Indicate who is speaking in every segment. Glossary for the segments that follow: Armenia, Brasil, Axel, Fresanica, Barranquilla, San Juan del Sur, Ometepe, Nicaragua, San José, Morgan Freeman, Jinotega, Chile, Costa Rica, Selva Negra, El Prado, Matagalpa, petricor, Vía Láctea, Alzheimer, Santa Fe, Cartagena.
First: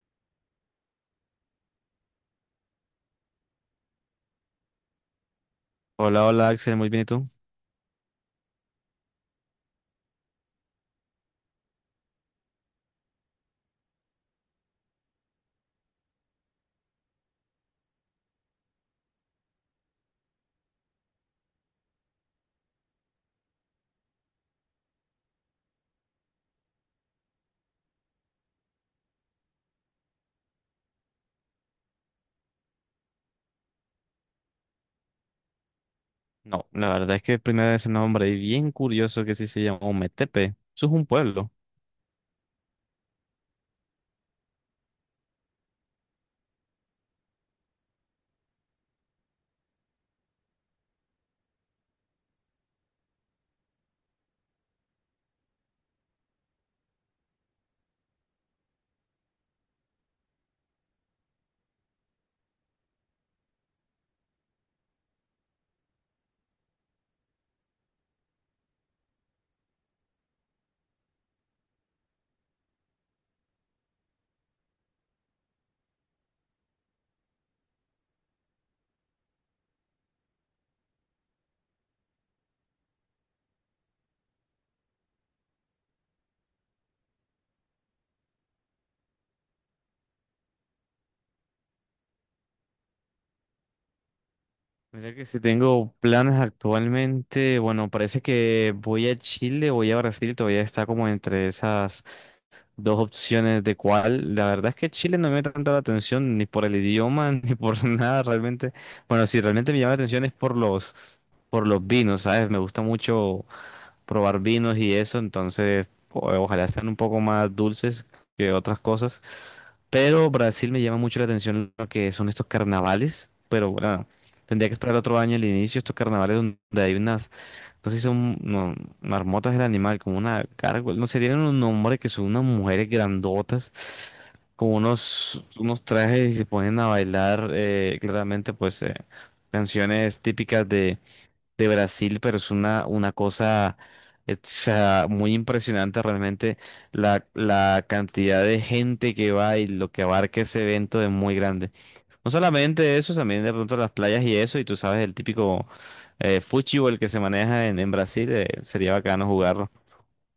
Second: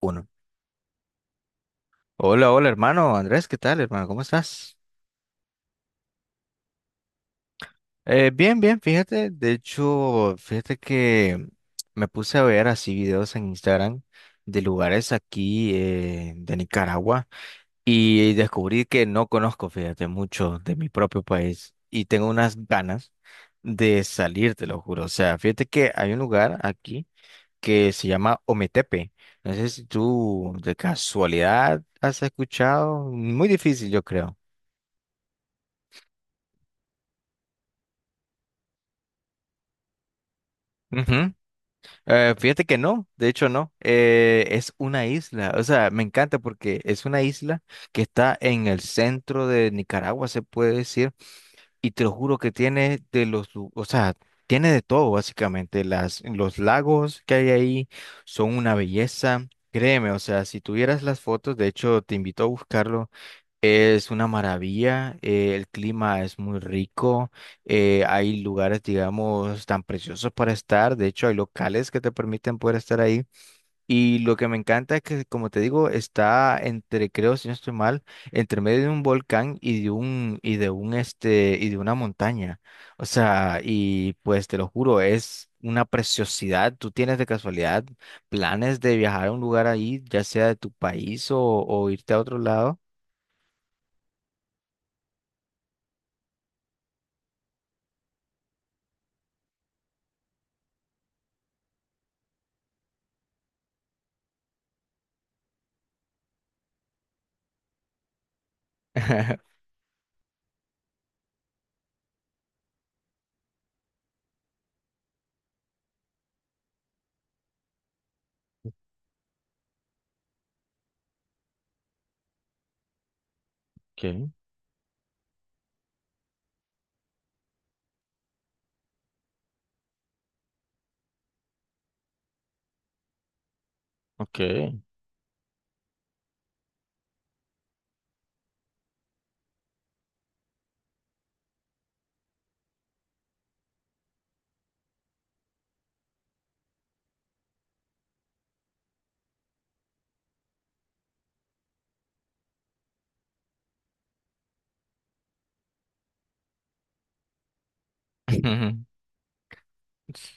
Speaker 1: Uno. Hola, hola hermano, Andrés, ¿qué tal hermano? ¿Cómo estás?
Speaker 2: Hola, hola Axel, muy bien, ¿y tú?
Speaker 1: Bien, bien, fíjate, de hecho, fíjate que me puse a ver así videos en Instagram de lugares aquí de Nicaragua y descubrí que no conozco, fíjate, mucho de mi propio país y tengo unas ganas de salir, te lo juro. O sea, fíjate que hay un lugar aquí que se llama Ometepe. No sé si tú de casualidad has escuchado, muy difícil yo creo.
Speaker 2: No, la verdad es que primera vez en nombre y bien curioso que sí se llama Ometepe. Eso es un pueblo.
Speaker 1: Fíjate que no, de hecho no, es una isla, o sea, me encanta porque es una isla que está en el centro de Nicaragua, se puede decir, y te lo juro que tiene de los, o sea, tiene de todo básicamente, los lagos que hay ahí son una belleza, créeme, o sea, si tuvieras las fotos, de hecho te invito a buscarlo, es una maravilla, el clima es muy rico, hay lugares, digamos, tan preciosos para estar, de hecho hay locales que te permiten poder estar ahí y lo que me encanta es que, como te digo, está entre, creo, si no estoy mal, entre medio de un volcán y de una montaña, o sea, y pues te lo juro, es una preciosidad. ¿Tú tienes de casualidad planes de viajar a un lugar ahí, ya sea de tu país o irte a otro lado?
Speaker 2: Mira que si tengo planes actualmente, bueno, parece que voy a Chile, voy a Brasil, todavía está como entre esas dos opciones de cuál. La verdad es que Chile no me llama tanto la atención ni por el idioma ni por nada realmente. Bueno, si realmente me llama la atención es por los vinos, ¿sabes? Me gusta mucho probar vinos y eso, entonces ojalá sean un poco más dulces que otras cosas. Pero Brasil me llama mucho la atención lo que son estos carnavales, pero bueno,
Speaker 1: Okay,
Speaker 2: tendría que esperar otro año el inicio, estos carnavales donde hay unas, no sé si son no, marmotas del animal, como una gárgola, no sé, tienen un nombre que son unas mujeres grandotas, con
Speaker 1: okay.
Speaker 2: unos, unos trajes y se ponen a bailar, claramente pues canciones típicas de Brasil, pero es una cosa o sea, muy impresionante realmente la cantidad de gente que va y lo que abarca ese evento es muy grande. No solamente eso, también de pronto las playas y eso, y tú sabes el típico fútbol que se maneja en Brasil, sería bacano jugarlo.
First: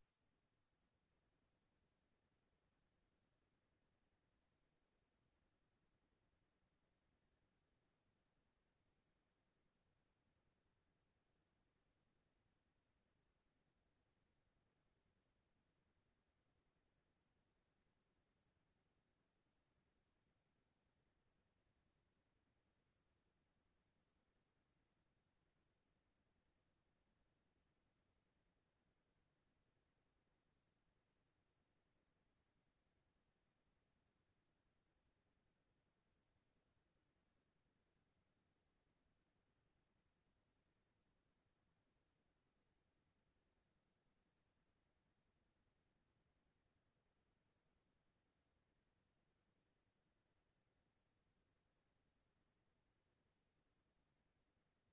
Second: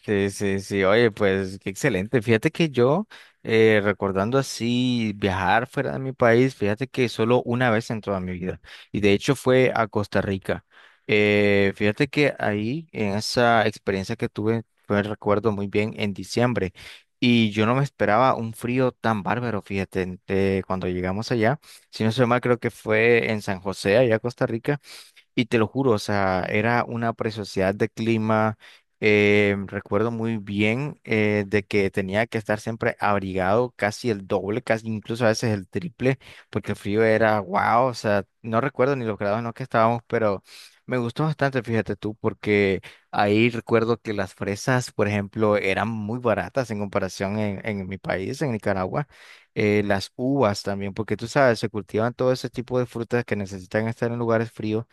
Speaker 1: Sí, sí, sí, oye, pues qué excelente. Fíjate que yo, recordando así viajar fuera de mi país, fíjate que solo una vez en toda mi vida, y de hecho fue a Costa Rica. Fíjate que ahí, en esa experiencia que tuve, fue, recuerdo muy bien, en diciembre, y yo no me esperaba un frío tan bárbaro, fíjate, cuando llegamos allá, si no soy mal, creo que fue en San José, allá a Costa Rica. Y te lo juro, o sea, era una preciosidad de clima. Recuerdo muy bien de que tenía que estar siempre abrigado casi el doble, casi incluso a veces el triple, porque el frío era wow, o sea, no recuerdo ni los grados en los que estábamos, pero me gustó bastante, fíjate tú, porque ahí recuerdo que las fresas, por ejemplo, eran muy baratas en comparación en mi país, en Nicaragua. Las uvas también, porque tú sabes, se cultivan todo ese tipo de frutas que necesitan estar en lugares fríos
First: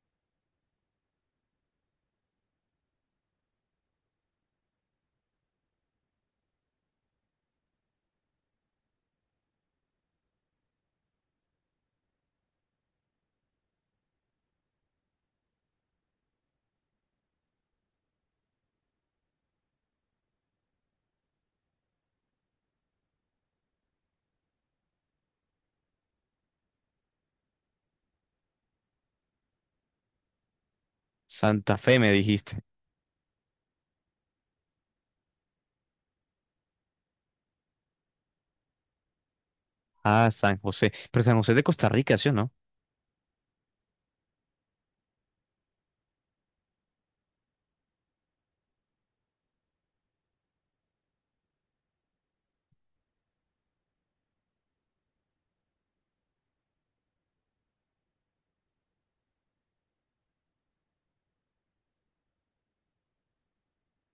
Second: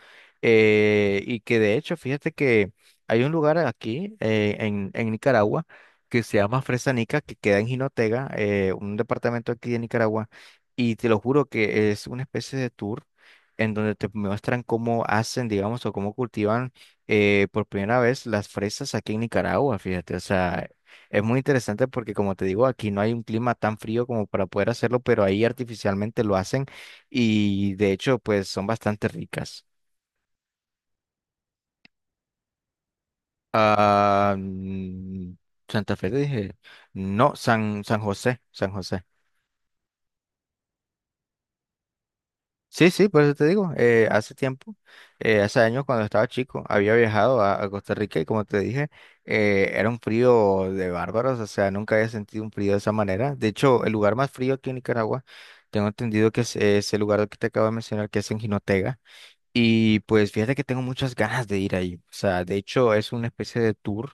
Speaker 1: y que de hecho, fíjate que hay un lugar aquí en Nicaragua que se llama Fresanica, que queda en Jinotega, un departamento aquí de Nicaragua. Y te lo juro que es una especie de tour en donde te muestran cómo hacen, digamos, o cómo cultivan por primera vez las fresas aquí en Nicaragua, fíjate. O sea, es muy interesante porque, como te digo, aquí no hay un clima tan frío como para poder hacerlo, pero ahí artificialmente lo hacen y de hecho, pues son bastante ricas.
Speaker 2: Santa Fe me dijiste.
Speaker 1: Ah, mm, Santa Fe, te dije. No, San, San José, San José.
Speaker 2: Ah, San José. Pero San José es de Costa Rica, ¿sí o
Speaker 1: Sí, sí, por eso te digo. Hace tiempo, hace años cuando estaba chico, había viajado a Costa Rica y como te dije, era un frío de bárbaros, o sea, nunca había sentido un frío de esa manera. De hecho, el lugar más frío aquí en Nicaragua, tengo entendido que es el lugar que te acabo de mencionar, que es en Jinotega. Y pues fíjate que tengo muchas ganas de ir ahí. O sea, de hecho, es una especie de tour.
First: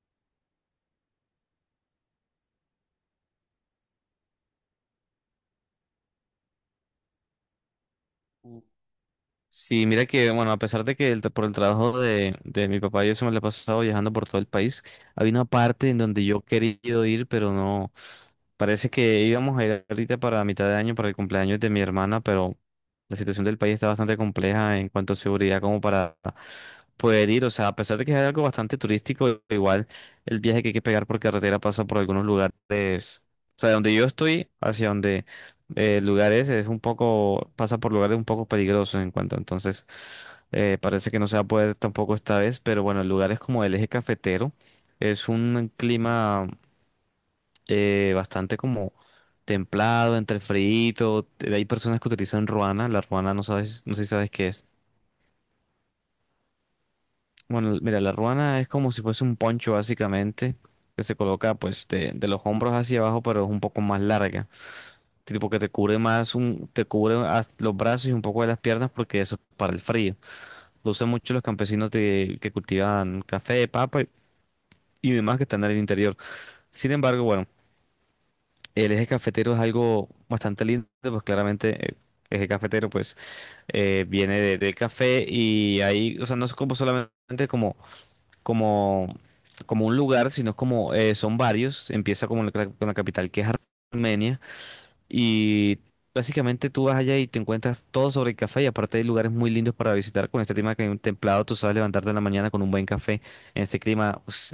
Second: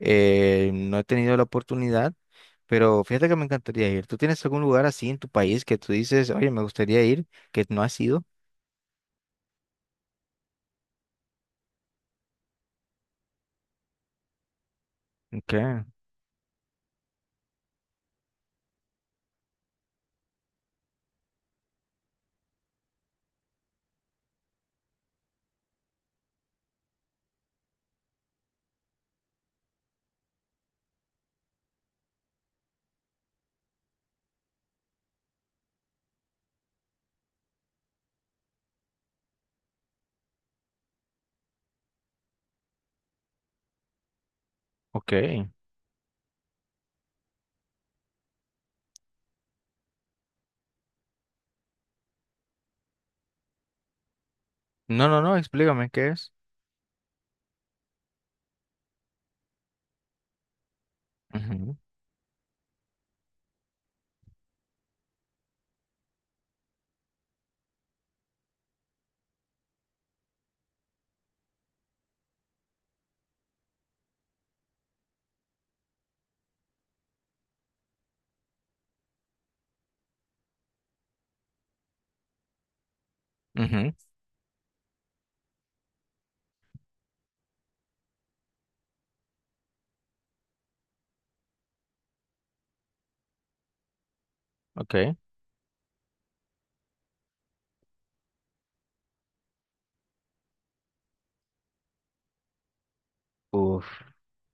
Speaker 1: No he tenido la oportunidad. Pero fíjate que me encantaría ir. ¿Tú tienes algún lugar así en tu país que tú dices, oye, me gustaría ir, que no has ido?
Speaker 2: no? Sí, mira que, bueno, a pesar de que por el trabajo de mi papá yo eso me lo he pasado viajando por todo el país, había una
Speaker 1: Okay,
Speaker 2: parte en donde yo he querido ir, pero no, parece que íbamos a ir ahorita para mitad de año, para el cumpleaños de mi hermana, pero la situación del país está bastante compleja en cuanto a seguridad como para poder ir, o sea, a pesar de que es algo bastante turístico, igual el viaje que hay que pegar por carretera pasa por algunos lugares, o sea, de donde yo estoy hacia donde lugares es un poco, pasa por lugares un poco peligrosos en cuanto, entonces parece que no se va a poder tampoco esta vez, pero bueno, lugares como el eje cafetero es
Speaker 1: okay.
Speaker 2: un clima bastante como templado, entre frío, hay personas que utilizan ruana, la ruana no sabes, no sé si sabes qué es.
Speaker 1: No, no, no, explícame qué es.
Speaker 2: Bueno, mira, la ruana es como si fuese un poncho básicamente, que se coloca
Speaker 1: Ujú,
Speaker 2: pues de los hombros hacia abajo, pero es un poco más larga. Tipo que te cubre más un, te cubre los brazos y un poco de las piernas porque eso es para el frío. Lo usan mucho los campesinos que cultivan café, papa y demás que están en el interior. Sin embargo, bueno, el eje cafetero es algo bastante lindo, pues claramente el eje cafetero pues
Speaker 1: ujú,
Speaker 2: viene del café y ahí, o sea, no es como solamente como, como un lugar, sino como son varios. Empieza como con la capital que es Armenia.
Speaker 1: ok.
Speaker 2: Y básicamente tú vas allá y te encuentras todo sobre el café y aparte hay lugares muy lindos para visitar con este clima que hay un templado, tú sabes levantarte en la mañana con un buen café en este
Speaker 1: Uf.
Speaker 2: clima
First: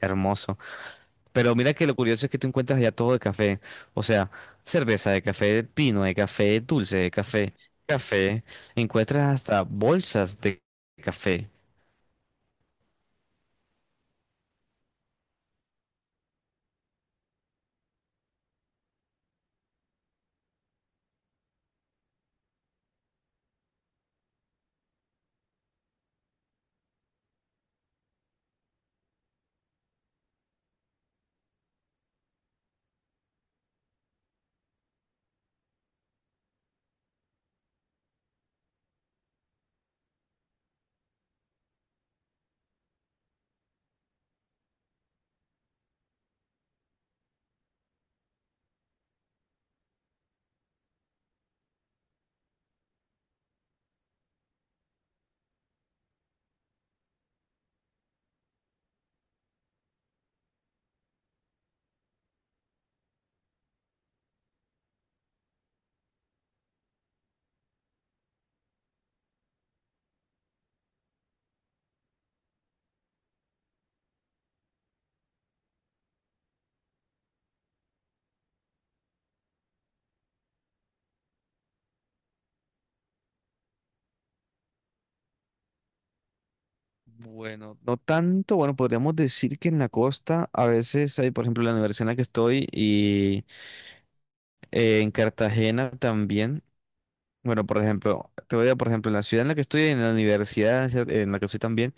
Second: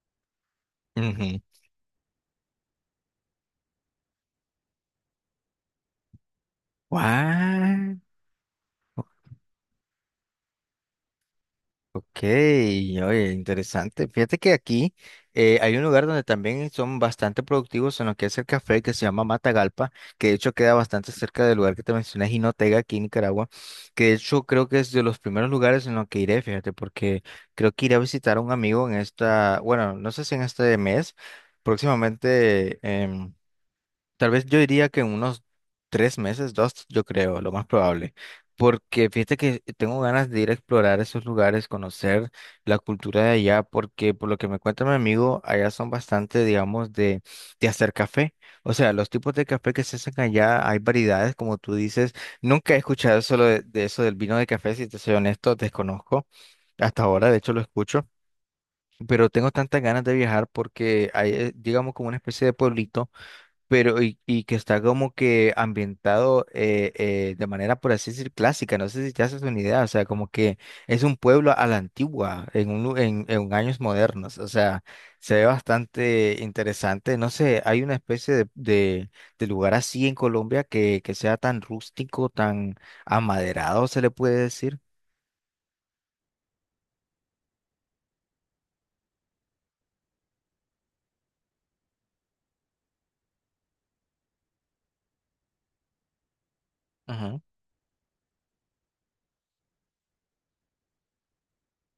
Speaker 2: hermoso.
Speaker 1: Ujú.
Speaker 2: Pero mira que lo curioso es que tú encuentras allá todo de café, o sea, cerveza de café de pino, de café dulce, de café,
Speaker 1: What?
Speaker 2: café, encuentras hasta bolsas de café.
Speaker 1: Ok, oye, interesante. Fíjate que aquí hay un lugar donde también son bastante productivos en lo que es el café, que se llama Matagalpa, que de hecho queda bastante cerca del lugar que te mencioné, Jinotega, aquí en Nicaragua, que de hecho creo que es de los primeros lugares en los que iré, fíjate, porque creo que iré a visitar a un amigo en esta, bueno, no sé si en este mes, próximamente tal vez yo diría que en unos tres meses, dos, yo creo, lo más probable. Porque fíjate que tengo ganas de ir a explorar esos lugares, conocer la cultura de allá, porque por lo que me cuenta mi amigo, allá son bastante, digamos, de hacer café. O sea, los tipos de café que se hacen allá, hay variedades, como tú dices. Nunca he escuchado solo de eso del vino de café, si te soy honesto, desconozco. Hasta ahora, de hecho, lo escucho. Pero tengo tantas ganas de viajar porque hay, digamos, como una especie de pueblito pero y que está como que ambientado de manera, por así decir, clásica. No sé si te haces una idea, o sea, como que es un pueblo a la antigua, en, un, lu- en años modernos, o sea, se ve bastante interesante. No sé, hay una especie de lugar así en Colombia que sea tan rústico, tan amaderado, se le puede decir.
Speaker 2: Bueno, no tanto, bueno, podríamos decir que en la costa a veces hay, por ejemplo, la universidad en la que estoy y en Cartagena también.
Speaker 1: Ajá,
Speaker 2: Bueno, por ejemplo, por ejemplo, en la ciudad en la que estoy, en la universidad en la que estoy también,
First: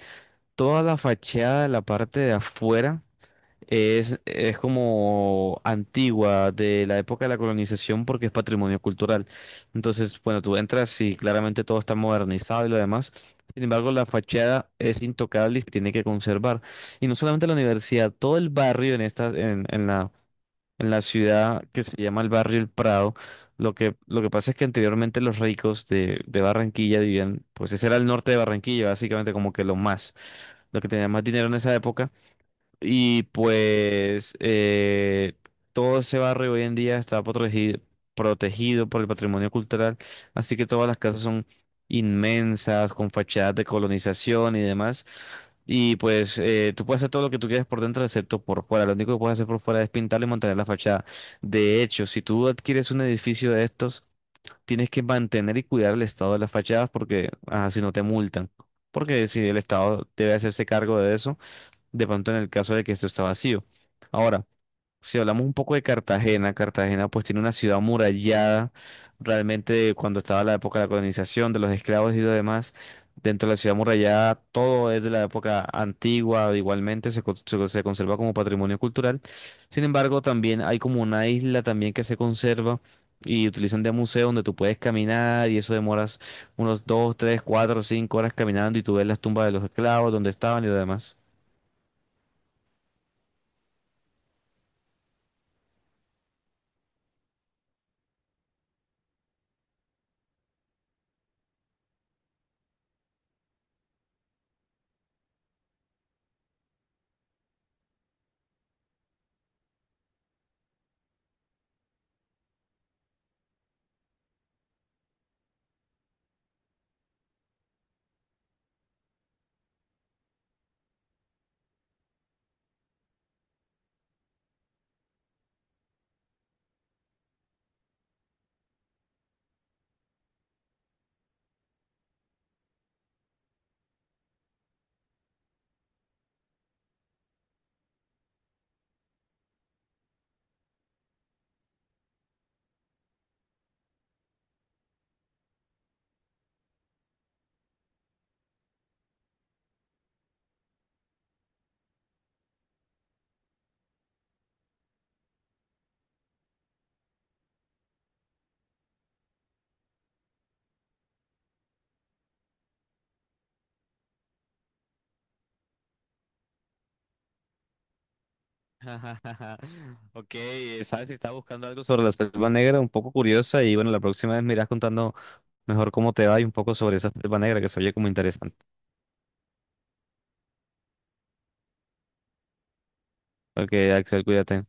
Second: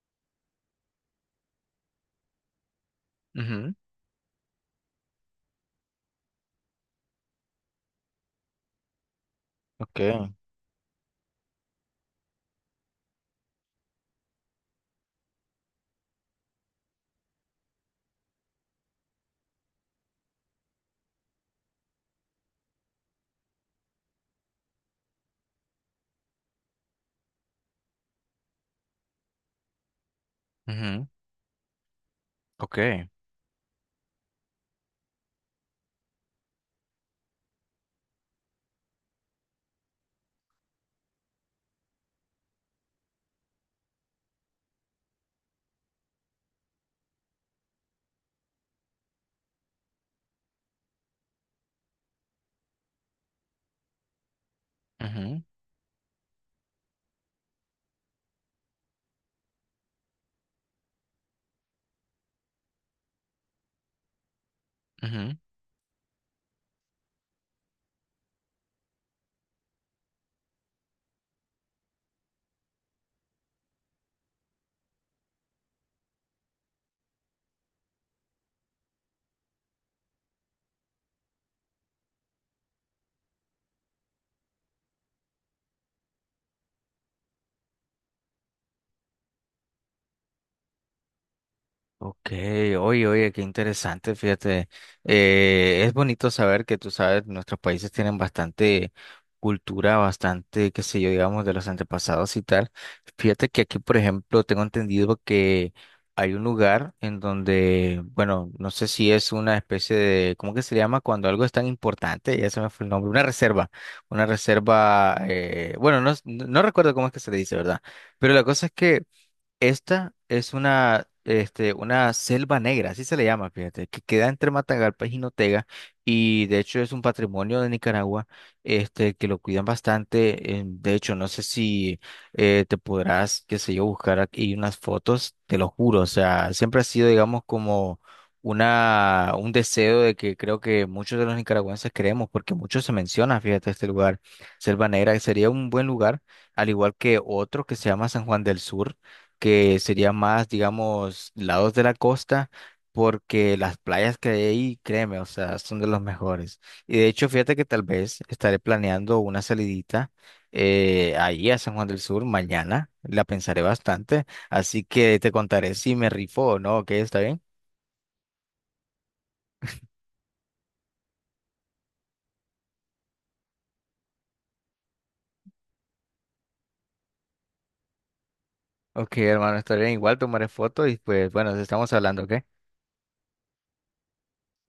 Speaker 2: toda la fachada, la parte de afuera,
Speaker 1: ujú,
Speaker 2: es como antigua, de la época de la colonización, porque es patrimonio cultural.
Speaker 1: ok,
Speaker 2: Entonces, bueno, tú entras y claramente todo está modernizado y lo demás. Sin embargo, la fachada es intocable y se tiene que conservar. Y no solamente la universidad, todo el barrio en esta, en la ciudad que se llama el barrio El Prado. Lo que pasa es que anteriormente los ricos de Barranquilla vivían, pues ese era el norte de Barranquilla, básicamente como que lo más, lo que
Speaker 1: ujú,
Speaker 2: tenía más dinero en esa época.
Speaker 1: ok,
Speaker 2: Y pues todo ese barrio hoy en día está protegido, protegido por el patrimonio cultural, así que todas las casas son inmensas, con fachadas de colonización y demás. Y pues tú puedes hacer todo lo que tú quieras por dentro, excepto por fuera. Lo único que puedes hacer por fuera es pintar y mantener la fachada. De hecho, si tú adquieres un edificio de estos, tienes que
Speaker 1: ujú,
Speaker 2: mantener y cuidar el estado de las fachadas porque así si no te multan. Porque si el Estado debe hacerse cargo de eso de pronto en el caso de que esto está vacío. Ahora, si
Speaker 1: ujú.
Speaker 2: hablamos un poco de Cartagena, Cartagena pues tiene una ciudad amurallada, realmente de cuando estaba la época de la colonización, de los esclavos y lo demás, dentro de la ciudad amurallada todo es de la época antigua, igualmente se conserva como patrimonio cultural. Sin embargo, también hay como una isla también que se conserva. Y utilizan de museo donde tú puedes caminar y eso demoras unos 2, 3, 4, 5 horas caminando y tú ves las tumbas de los esclavos, donde estaban y lo demás.
Speaker 1: Ok, oye, oye, qué interesante, fíjate. Es bonito saber que tú sabes, nuestros países tienen bastante cultura, bastante, qué sé yo, digamos, de los antepasados y tal. Fíjate que aquí, por ejemplo, tengo entendido que hay un lugar en donde, bueno, no sé si es una especie de, ¿cómo que se llama? Cuando algo es tan importante, ya se me fue el nombre, una reserva, bueno, no, no no recuerdo cómo es que se le dice, ¿verdad? Pero la cosa es que esta es una, este, una selva negra, así se le llama, fíjate, que queda entre Matagalpa y Jinotega, y de hecho es un patrimonio de Nicaragua, este, que lo cuidan bastante. De hecho, no sé si te podrás, qué sé yo, buscar aquí unas fotos, te lo juro, o sea, siempre ha sido, digamos, como una, un deseo de que creo que muchos de los nicaragüenses queremos, porque mucho se menciona, fíjate, este lugar, Selva Negra, que sería un buen lugar, al igual que otro que se llama San Juan del Sur, que sería más, digamos, lados de la costa, porque las playas que hay ahí, créeme, o sea, son de los mejores. Y de hecho, fíjate que tal vez estaré planeando una salidita ahí a San Juan del Sur mañana, la pensaré bastante, así que te contaré si me rifo o no, ¿ok? ¿Está bien?
Speaker 2: Ok, sabes si estás buscando algo sobre la selva negra, un poco curiosa, y bueno, la próxima vez me irás contando mejor cómo te va y un poco sobre esa selva negra que se oye como interesante.
Speaker 1: Ok, hermano, está bien, igual tomaré fotos y pues bueno, estamos hablando, ¿ok?
Speaker 2: Ok, Axel, cuídate.